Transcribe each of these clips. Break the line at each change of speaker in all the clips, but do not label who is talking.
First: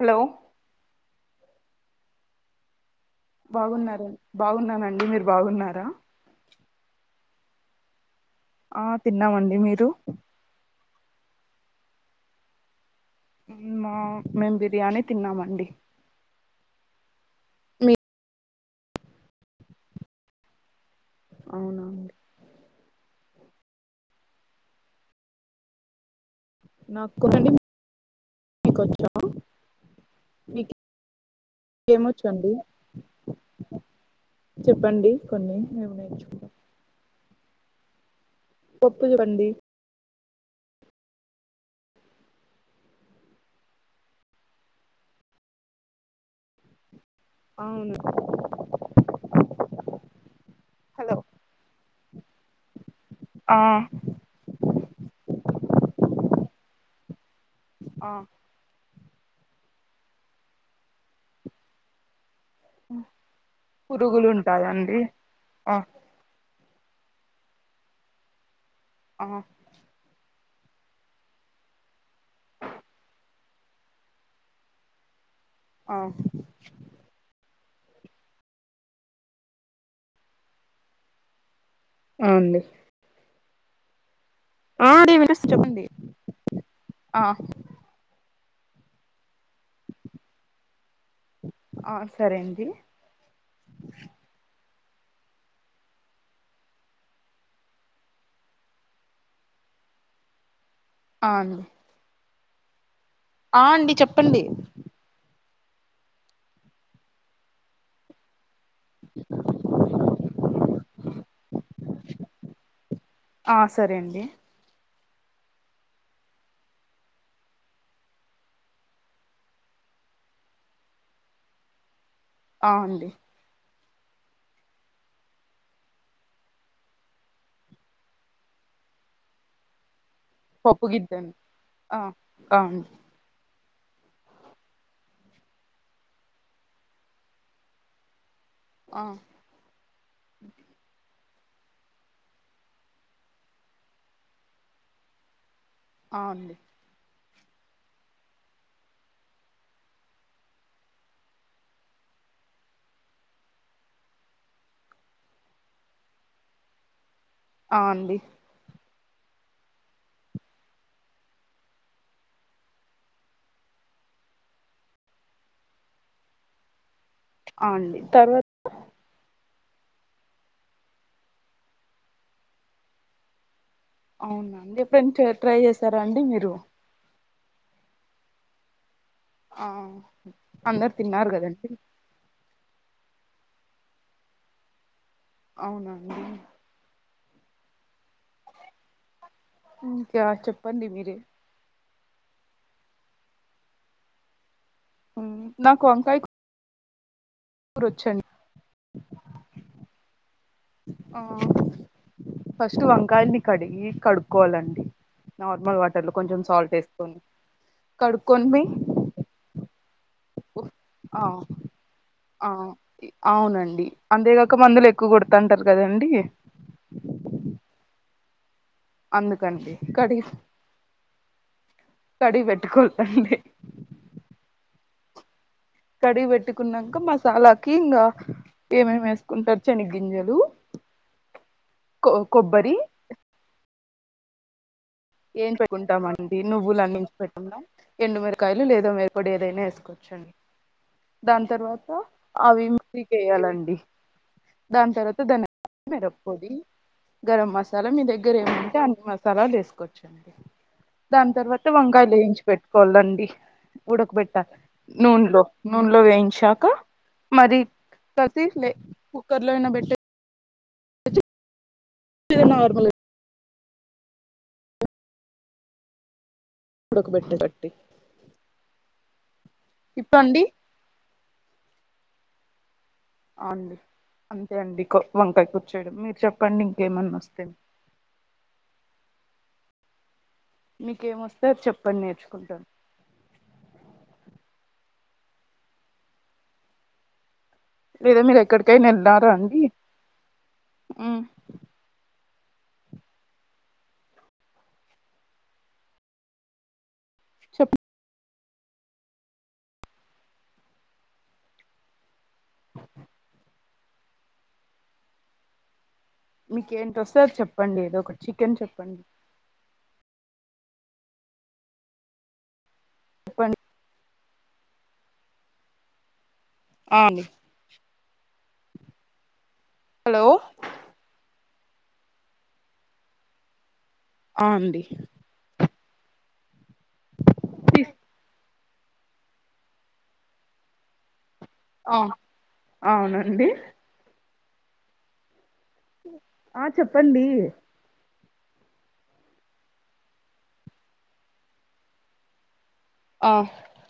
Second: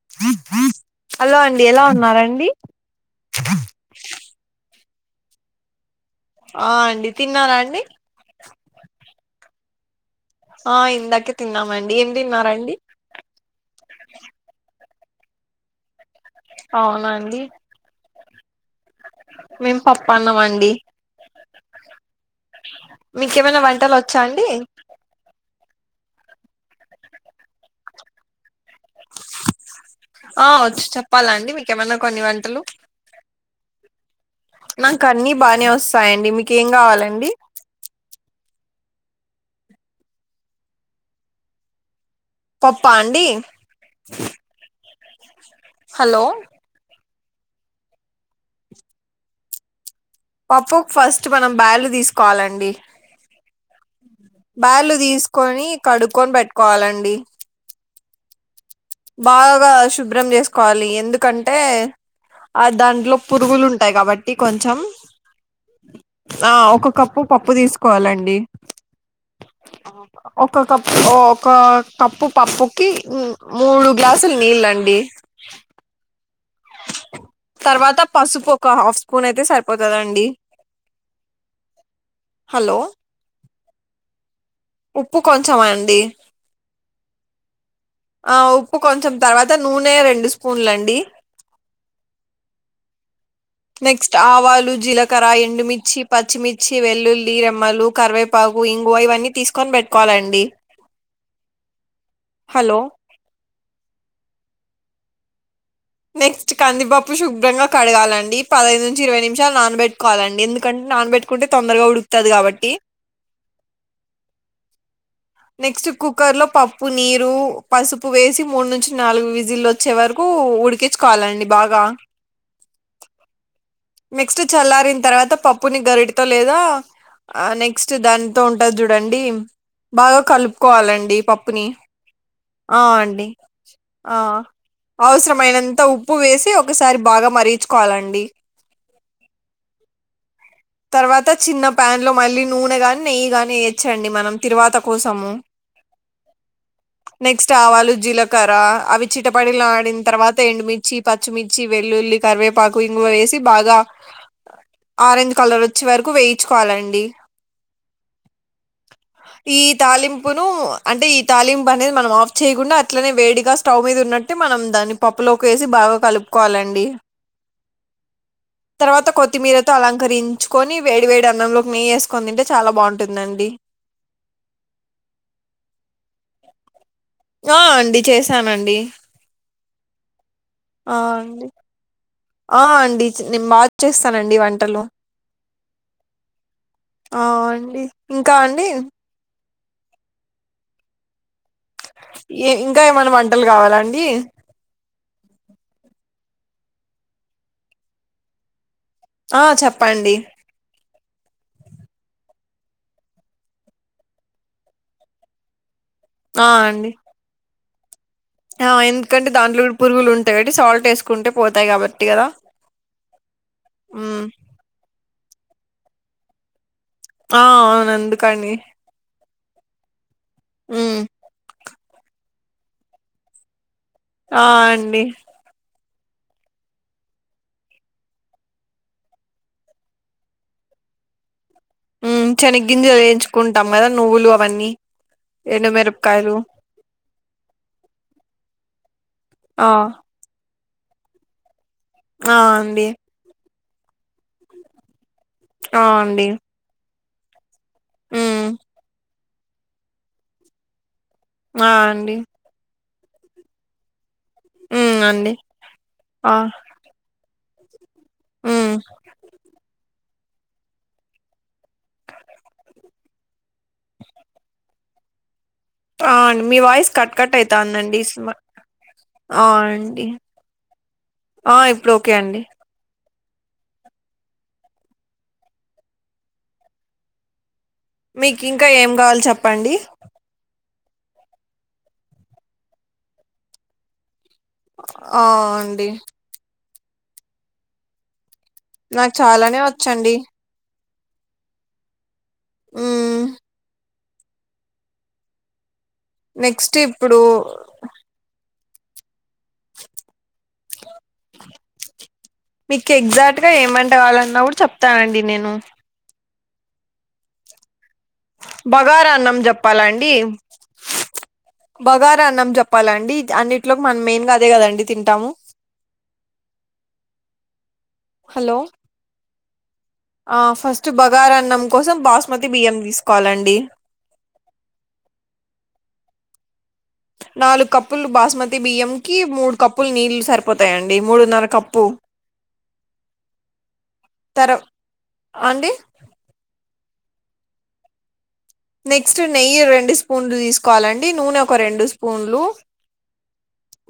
Hello
hello అండి ఎలా ఉన్నారండి
బాగున్నారు బాగున్నానండి మీరు బాగున్నారా
ఆ అండి తిన్నారా అండి
ఆ తిన్నామండి మీరు
ఆ ఇందాకే తిన్నామండి ఏం దిన్నారండి
ఉం మా మేం బిర్యానీ తిన్నామండి
అవునండి
మీ
మేం పప్పన్నం అండి
అవునా అండి
మికేమన్న వంటలోచ్చా అండి
నకోకటి నికోటి
ఆ వాచ్ చెప్పాలా అండి మీకేమన్నా కొన్ని
ఏమొచ్చండి
వంటలు
చెప్పండి
నాకన్నీ
కొన్ని
బాగానే
మేము
వస్సాయండి
నేర్చుకుంటాం
మీకేం గావాలండి
పప్పుందండి
పప్పా అండి హలో
అవును
పప్పుక్
హలో
ఫస్ట్ మనం బ్యార్లు దిస్కోవాలండి
ఆ
బ్యార్లు దీస్కొని కడుక్కొన్ బెట్కోవాలండి
ఆ
బాగా శుభ్రం జేస్కోవాలి ఎందుక్ కంటే ఆ దాంట్లో పురుగులుంటాయ్
పురుగులు
కాబట్టి కొంచం
ఉంటాయండి ఆ
ఆ ఒక కప్పు పప్పు దీస్కోవాలండి
అ
ఒక కప్పు ఒక కప్పు పప్పుకి మూడు గ్లాసుల్ నీళ్లండి
అ
తర్వాత పసుపు ఒక హాఫ్ స్పూన్ అయితే సరిపోతదండి.
య అండి
హలో
ఆ నే
ఉప్పు
విన్పిస్సుంది
కొంచెం
చేప్పండి
అండి ఆ ఉప్పు కొంచెం తర్వాత నూనె రెండు స్పూన్లండి
ఆ సరే అండి
నెక్స్ట్ ఆవాలు, జీలకర, ఎండుమిచ్చి, పచ్చిమిచ్చి, వెల్లుల్లి రెమ్మలు, కరివే బగు ఇంగువ ఇవన్నీ తీస్కొన్ బెట్కోవాలండి
అవును
హలో
ఆ అండి చెప్పండి
నెక్స్ట్ కందిపప్పు శుభ్రంగా కడగాలండి. పదహైదు నుంచి ఇరవై నిమిషాల్ నానబెట్కోవాలండి ఎందుకన్ నానబెట్కుంటే తొందరగా ఉడుకుతది కాబట్టి
ఆ సరే అండి
నెక్స్ట్ కుక్కర్ లో పప్పు, నీరు, పసుపు వేసి మూడు నుంచి నాలుగు విజిల్లో చివరకు ఉడికిచ్చుకోవాలండి బాగా
ఆ అండి
నెక్స్ట్ చల్లారిన్ తర్వాత పప్పుని గరిటతో లేదా ఆ నెక్స్ట్ దాన్తో ఉంటద్ జుడండి బాగా కలుప్
పప్పు
కోవాలండి
గిద్దండి
పప్పుని
ఆ
ఆ అండి ఆ అవసరమైనంత ఉప్పు వేసి ఒకసారి బాగా మరిగిచ్చుకోవాలండి
ఆ
తర్వాత చిన్న పాన్ లో మళ్ళీ నూనె గాన్ నెయ్యి గానీ ఏయోచ్చండి మనం తిరువాత కోసము
ఆ అండి
నెక్స్ట్ ఆవాలు జీలకర్ర అవి చిటపడిలాడిన తర్వాత ఎండుమిర్చి పచ్చ చ్చిమిర్చి వెల్లుల్లి కరివేపాకు ఇంగువ వేసి బాగా ఆరెంజ్ కలర్ వచ్చే వరకు వేయిచుకోవాలండి
ఆ అండి
ఈ తాలింపును అంటే ఈ తాలింపు అనేది మనం ఆఫ్ చేయకుండా అట్లనే వేడిగా స్టవ్ మీద ఉన్నట్టు నట్టు మనం దాన్ని పప్పులోకి వేసి బాగా కలుపుకోవాలండి.
ఆ అండి
తర్వాత కొత్తిమీరతో అలం కరించుకొని వేడి వేడి అన్నంలోకి నెయ్యి వేసుకొని తింటే చాలా బాగుంటుందండి.
అవున అండి ఎప్పుడై ట్రై చేసారా అండి మీరు
ఆ అండి చేసానండి
ఆ అందరు తిన్నారు
అండి
కదండి
ఆ అండి నేను బా చేస్తానండి వంటలు
అవునండి
ఆ అండి ఇంకా అండి
ఇంకా చెప్పండి మీరే
ఏ ఇంకా ఏమైన్నా వంటలు కావాలాండీ
నాకు వంకాయ కూర రొచ్చండి
ఆ చెప్పండీ
ఆ ఫస్ట్ వంకాయల్ ని కడిగి కడుక్కోవాలండి నార్మల్ వాట్ టర్లో కొంచెం
ఆ
సాల్ట్
అండి
వేసుకొని కడుకుని
ఆ ఎందుకంటే దాంట్లో కూడా పురుగులుం
ఆఆ అవునండి
మ్మ్
అంతేగా ఒక్క మందులెక్కువ కొడుతుంటారు కదండి
ఆ అ నందుకని
అందుకండి కడిగి
ఉమ్
కడిగి పెట్టుకోదండి
ఆ అండి
కడిగి పెట్టుకున్నాక మసాలాకి ఇంగా ఏమేం వేసుకుంటారు శనిగ్ గింజలు
ఉమ్ చెనిగింజలు వేయించుకుంటాం కదా నువ్వులు అవన్నీ
ఏం పెట్టుకుంటాం
ఎండుమిరపకాయలు
అండి నువ్వులు అన్నించి పెట్టుకుంటా ఎండుమిరకాయలు లేదో మిర పొడి ఏదైనా
ఆ
వేసుకోవచ్చండి దాని తర్వాత
ఆ
అవి
అండి
మరి వేయాలండి దాని తర్వాత దాని
ఆ అండి
[unintelligible] గరం మసాలా మసాలా మీ దగ్గర
మ్మ్
ఏముంటే అన్ని మసాల వేసుకోవచ్చండి దాని
ఆ
తర్వాత వంకాయలు
అండి
వేయించి పెట్టు కోలండి ఉడకబెట్టాలి
మ్మ్ అండి
నూనెలో నూనెలో
ఆ
వేయించాక మరి కసి లే
మ్మ్
కుక్కర్ లో అయినా పెట్టే లే నార్మల్ గా
అ మీ వాయిస్ కట్
ఉడకబెట్ట
కట్
బట్టి
అయితండెంది అ అండి ఆ ఇప్పుడోకే అండి
అవునండి అంతే అండి వంకాయ కూర చేయడం మీరు చెప్పండి ఇంకేమన్నా వస్తే
మీకింకా ఏం కావాలో చెప్పండి
మీకేమొస్తే అది చెప్పండి నేర్చుకుంటాను
ఆ అండి
[unintelligible] మీరు ఎక్కడికైనా
నాకు
ఎల్లారా
చాలానే
అండి
వచ్చండి ఉమ్ నెక్స్ట్ ఇప్పుడు
చెప్
మీకెగ్జాక్ట్ గా ఏమంటవాలన్నా అప్పుడు చెప్తానండి నేను
మీకేం తోస్తే అది చెప్పండి ఏదో ఒకటి చికెన్ చెప్పండి
బగారాన్నం చెప్పాలండి బగారా అన్నం చెప్పాలండి అండి
చెప్పండి
అన్నింటిలోకి మనమ్ మెయిన్ గా అదే కదండి తింటాము
అ
హలో ఆ ఫస్ట్ బగారా అన్నం కోసం బాస్మతి బియ్యం తీసుకోవాలండి
ఆ అండి
నాలుగు కప్పులు బాస్మతి బియ్యం కి మూడు కప్పులు నీళ్లు సరిపోతాయండి మూడున్నర కప్పు
ఆ అవునండి
తరవ్ అండి
ఆ చెప్పండి
నెక్స్ట్ నెయ్యి రెండు స్పూన్లు తీసుకోవాలండి నూనె ఒక రెండు స్పూన్లు
ఆ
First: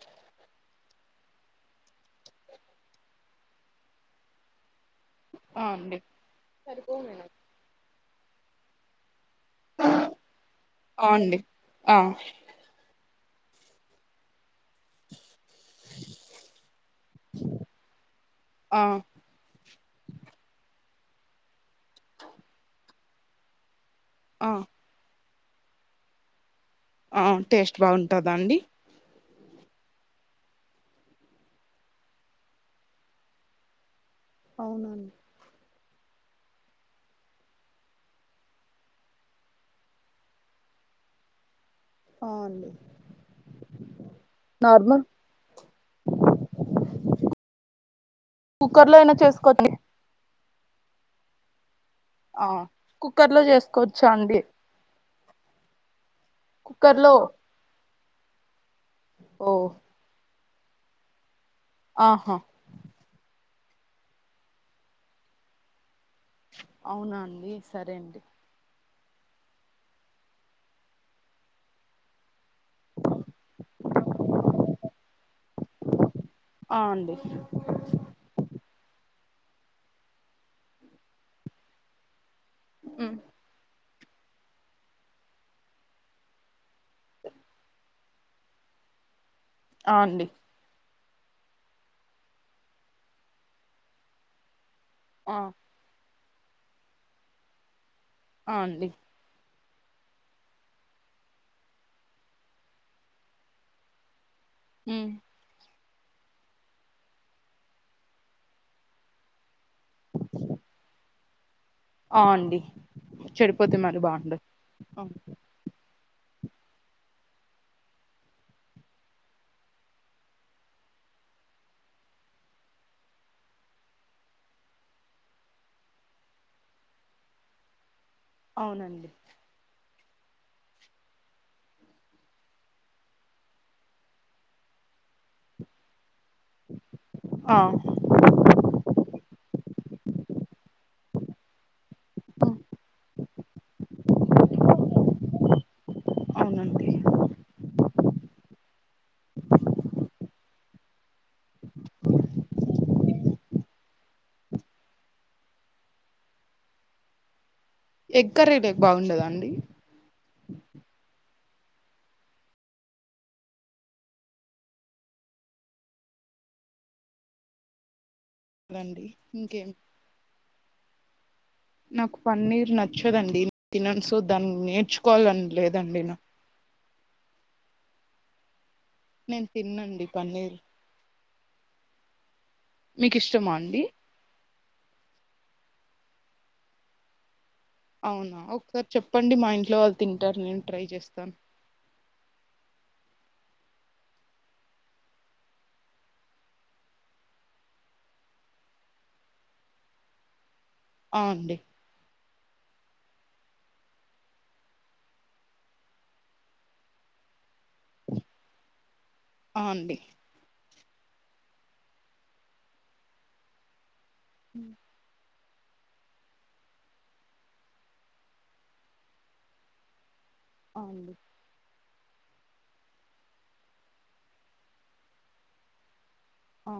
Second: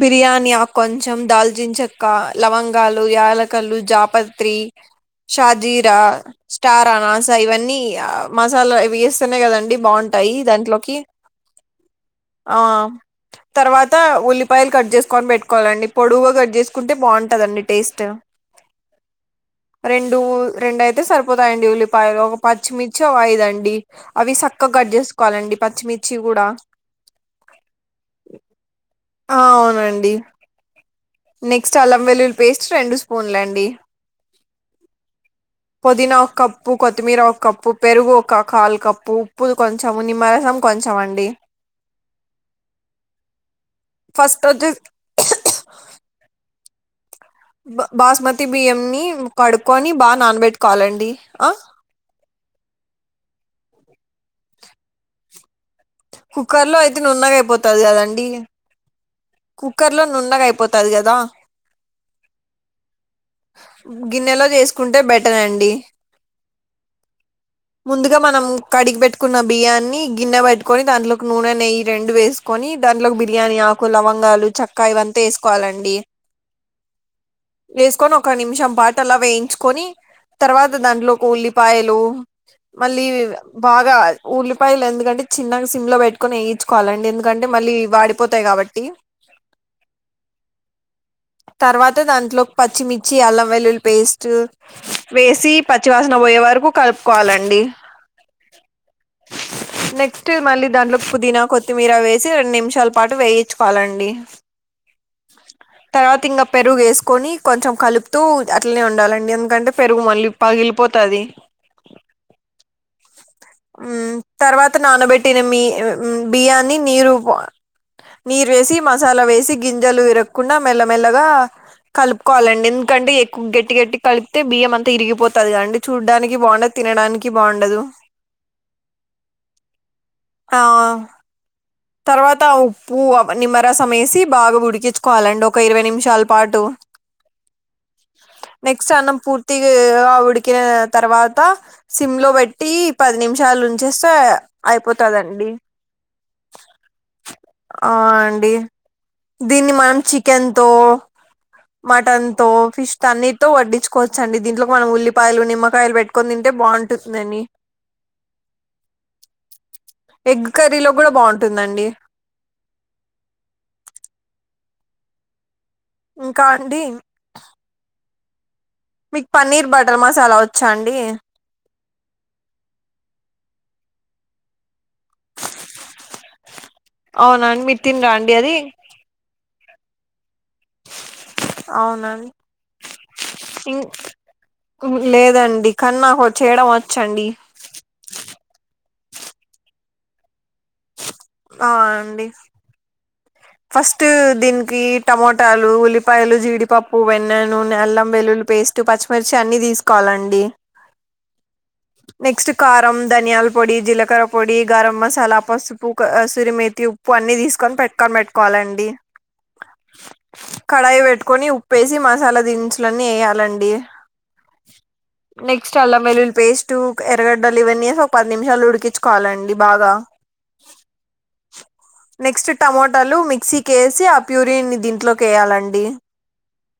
బిర్యానీ ఆక్ కొంచెం దాల్చన్ చెక్క లవంగాలు యాలకలు జాపత్రి
ఆ
షాజీరా
అండి
స్టార్ అనాస ఇవన్నీ మసాలావి వేస్తేనే కదండి అండి బావుంటాయి దాంట్లోకి
ఆ అండి ఆ
ఆ తర్వాత ఉల్లి కట్ చేసుకొని పెట్టుకోవాలండి పొడువుగా కట్ చేసుకుంటే బావుంటదండి టేస్ట్
ఆ
రెండు రెండైయితే సరిపోతాయండి ఉల్లిపాయలు ఒక పచ్చిమిర్చి ఒక ఐదండి అవి
ఆ
సక్కగ కట్ చేసుకోవాలండి పచ్చిమిర్చి కూడా
ఆ టేస్ట్ బాగుంటదండి
అ అవునండి నెక్స్ట్ అలం వెల్లుల్లి పేస్ట్ రెండు స్పూన్లండి
అవునా
పోదీనా ఒక కప్పు కొత్తిమీర ఒక కప్పు పెరుగు ఒక కాలు కప్పు ఉప్పు కొంచెం నిమ్మరసం కొంచం అండి
అ అండి
ఫస్ట్ వచ్చేసి
నార్మల్
బ బాస్మతి
కుక్కర్ లో
బియ్యంని
అయినా చేసుకోవచ్చండి
కడుక్కొని బాగా నానబెట్టుకోవాలండి ఆ
ఆ కుక్కర్ లో చేసుకోవచ్చా అండి
కుక్కర్ లో అయితే నున్నగాయిపోతది కదండి
ఓ
కుక్కర్ లో నున్నగ అయిపోతది కదా
ఆహా
గిన్నెలో చేసుకుంటే బెటర్ అండి
అవునా అండి సరే
ముందుగా
అండి
మనం కడిగి పెట్టుకున్న బియ్యాన్ని గిన్నె పెట్టుకోని దాంట్లో కు నూనె నెయ్యి రెండు వేసుకొని దాంట్లో కు బిర్యానీ యాకు లవంగాలు చెక్క ఇవంతా వేసుకోవాలండి
ఆ అండి
వేసుకొని ఒక నిమిషం పాటు అలా వేయించుకొని తర్వాత దాంట్లో కు ఉల్లిపాయలు మళ్ళీ
ఉమ్
బాగా ఊల్లిపాయలు ఎందుకంటే చిన్నగ సిమ్ లో పెట్టుక్ కొని వేయించుకోవాలండి ఎందుకంటే మళ్ళీ వాడిపోతాయి కాబట్టి
అ అండి
తర్వాత దాంట్లో పచ్చిమిర్చి అల్లం వెల్లుల్లి పేస్ట్
ఆ
వేసి పచ్చివాసన పోయే వరకు కలుపుకోవాలండి
ఆ అండి
నెక్స్ట్ మళ్ళీ దాంట్లో పుదీనా కొత్తిమీర వేసి రెండు నిమిషాల పాటు వేయించుకోవాలండి
మ్మ్
తర్వాత ఇంగ పెరుగు వేసుకొని కొంచెం కలుపుతూ అట్లనే ఉండాలండి ఎందుకంటే పెరుగు మళ్ళీ పగిలిపోతాది
ఆ అండి చెడు
మ్మ్ తర్వాత నానబెట్టిన మీ బియ్యాన్ని నీరు నీరేసి మసాలా వేసి గింజలు విరక్కుండా మెల్లమెల్లగా కలుపుకోవాలండి ఎందుకంటే ఎక్కువ గట్టి గట్టి గా కలిపితే బియ్యం అంతా ఇరిగిపోతది గా అండి చూడ్డానికి బాగుండదు తినడానికి బాగుండదు
అవునండి
ఆ తర్వాత ఉప్పు నిమ్మరసం యేసి బాగా ఉడికిచ్చుకోవాలండి ఒక ఇరవై నిమిషాలు పాటు
ఆ
నెక్స్ట్ అన్నం పూర్తిగా ఉడికినా తర్వాత సిమ్ లో పెట్టి పది నిమిషాలు ఉంచేస్తే అయిపోతదండి
అవునండి
అ అండి దీన్ని మనం చికెన్ తో మటన్ తో ఫిష్ తో అన్నిటితో వడ్డిచ్చు కోవచ్చండి దీంట్లో కి మనం ఉల్లిపాయలు నిమ్మకాయలు పెట్టు కొని తింటే బాగుంటుంది అని
ఎగ్ కర్రీ లోకి బాగుండదా అండి
ఎగ్ కర్రీలో కూడా బాగుంటుందండి ఇంకా అండి
రండి
మీకు పన్నీర్
ఇంకేం
బటర్ మసాలా వచ్చా అండి
నాక్ పన్నీర్ నచ్చదండి నిన్ తినను సో దాన్ని నేర్చుకోవాలని లేదండి నా
అవునా మీర్ తినరా అండి అది
నిన్ తినను అండి పన్నీరు
అవునా
మీకి ఇష్టమా అండి
లేదండి కానీ నాకు చేయడం వచ్చండి
అవునా ఒకసారి చెప్పండి మా ఇంట్లో వాళ్ళు తింటారు నేను ట్రై చేస్తాను
ఆ అండి ఫస్ట్ దీనికి టమోటాలు ఉల్లిపాయలు జీడిపప్పు వెన్నె నూనె అల్లం వెల్లుల్లి పేస్ట్ పచ్చిమిర్చి అన్ని తీసుకోవాలండి
ఆ అండి
నెక్స్ట్ కారం ధనియాల పొడి జీలకర్ర పొడి గరం మసాలా పసుపు కసురి మేతి ఉ ఉప్పు అన్నీ తీసుకొని పక్కన పెట్టుకోవాలండి
ఆ అండి
కడాయి పెట్టుకొని ఉప్పేసి మసాలా దినుసులన్నీ ఎయ్యాలండి
ఉ
నెక్స్ట్ అల్లంవెల్లుల్లి పేస్టు ఎరగడ్డలు ఇవన్నీ ఏస్ ఒగ్ పది నిమిషాలు ఉడికిచ్చుకోవాలండి బాగా
ఆ అండి
నెక్స్ట్ టమోటాలు మిక్సీకేసి ఆ ప్యూరినీ దీంట్లోకెయ్యాలండి
అ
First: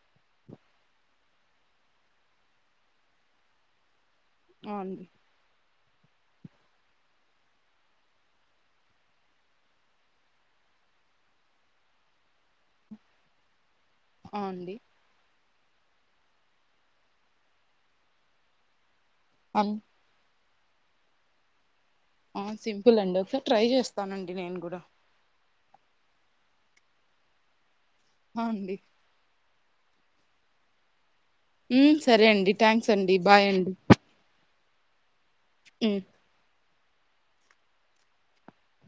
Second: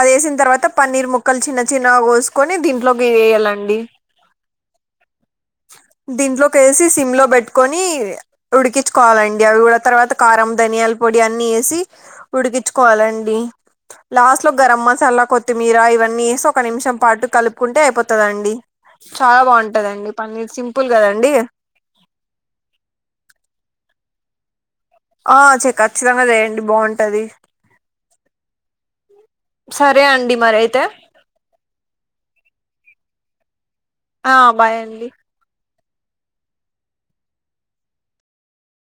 అదేసిన్ తర్వాత పన్నీర్ ముక్కల్ చిన్న చిన్నగా గోస్కొని దీంట్లోకి ఎయ్యలండి
ఆ అండి
దీంట్లోకేసి సిమ్ములో బెట్ట్కోని ఉడికిచ్చ్ కోవాలండి గుడా తర్వాత కారం ధన్యాల్ పొడి అన్నీ ఏసి ఉడికిచ్చుకోవాలండి
ఆ
లాస్ట్లో
అండి
గరం మసాలా కొత్తిమీర ఇవన్నీ ఏసి ఒక నిమిషం పాటు కలుప్కుంటే ఐపోతాదండి చాలా బాంటదండి పన్నీర్ సింపుల్ గదండి
ఆ సింపులండి ఒక్సార్ ట్రై జేస్తానండి నేన్ గుడా
ఆ చే ఖచ్చితంగా జేయండి బ్వాంటది
హా అండి
సరే అండి మరైతే
ఉ సరే అండి థ్యాంక్సండి బాయండి
ఆ బాయండి
ఉ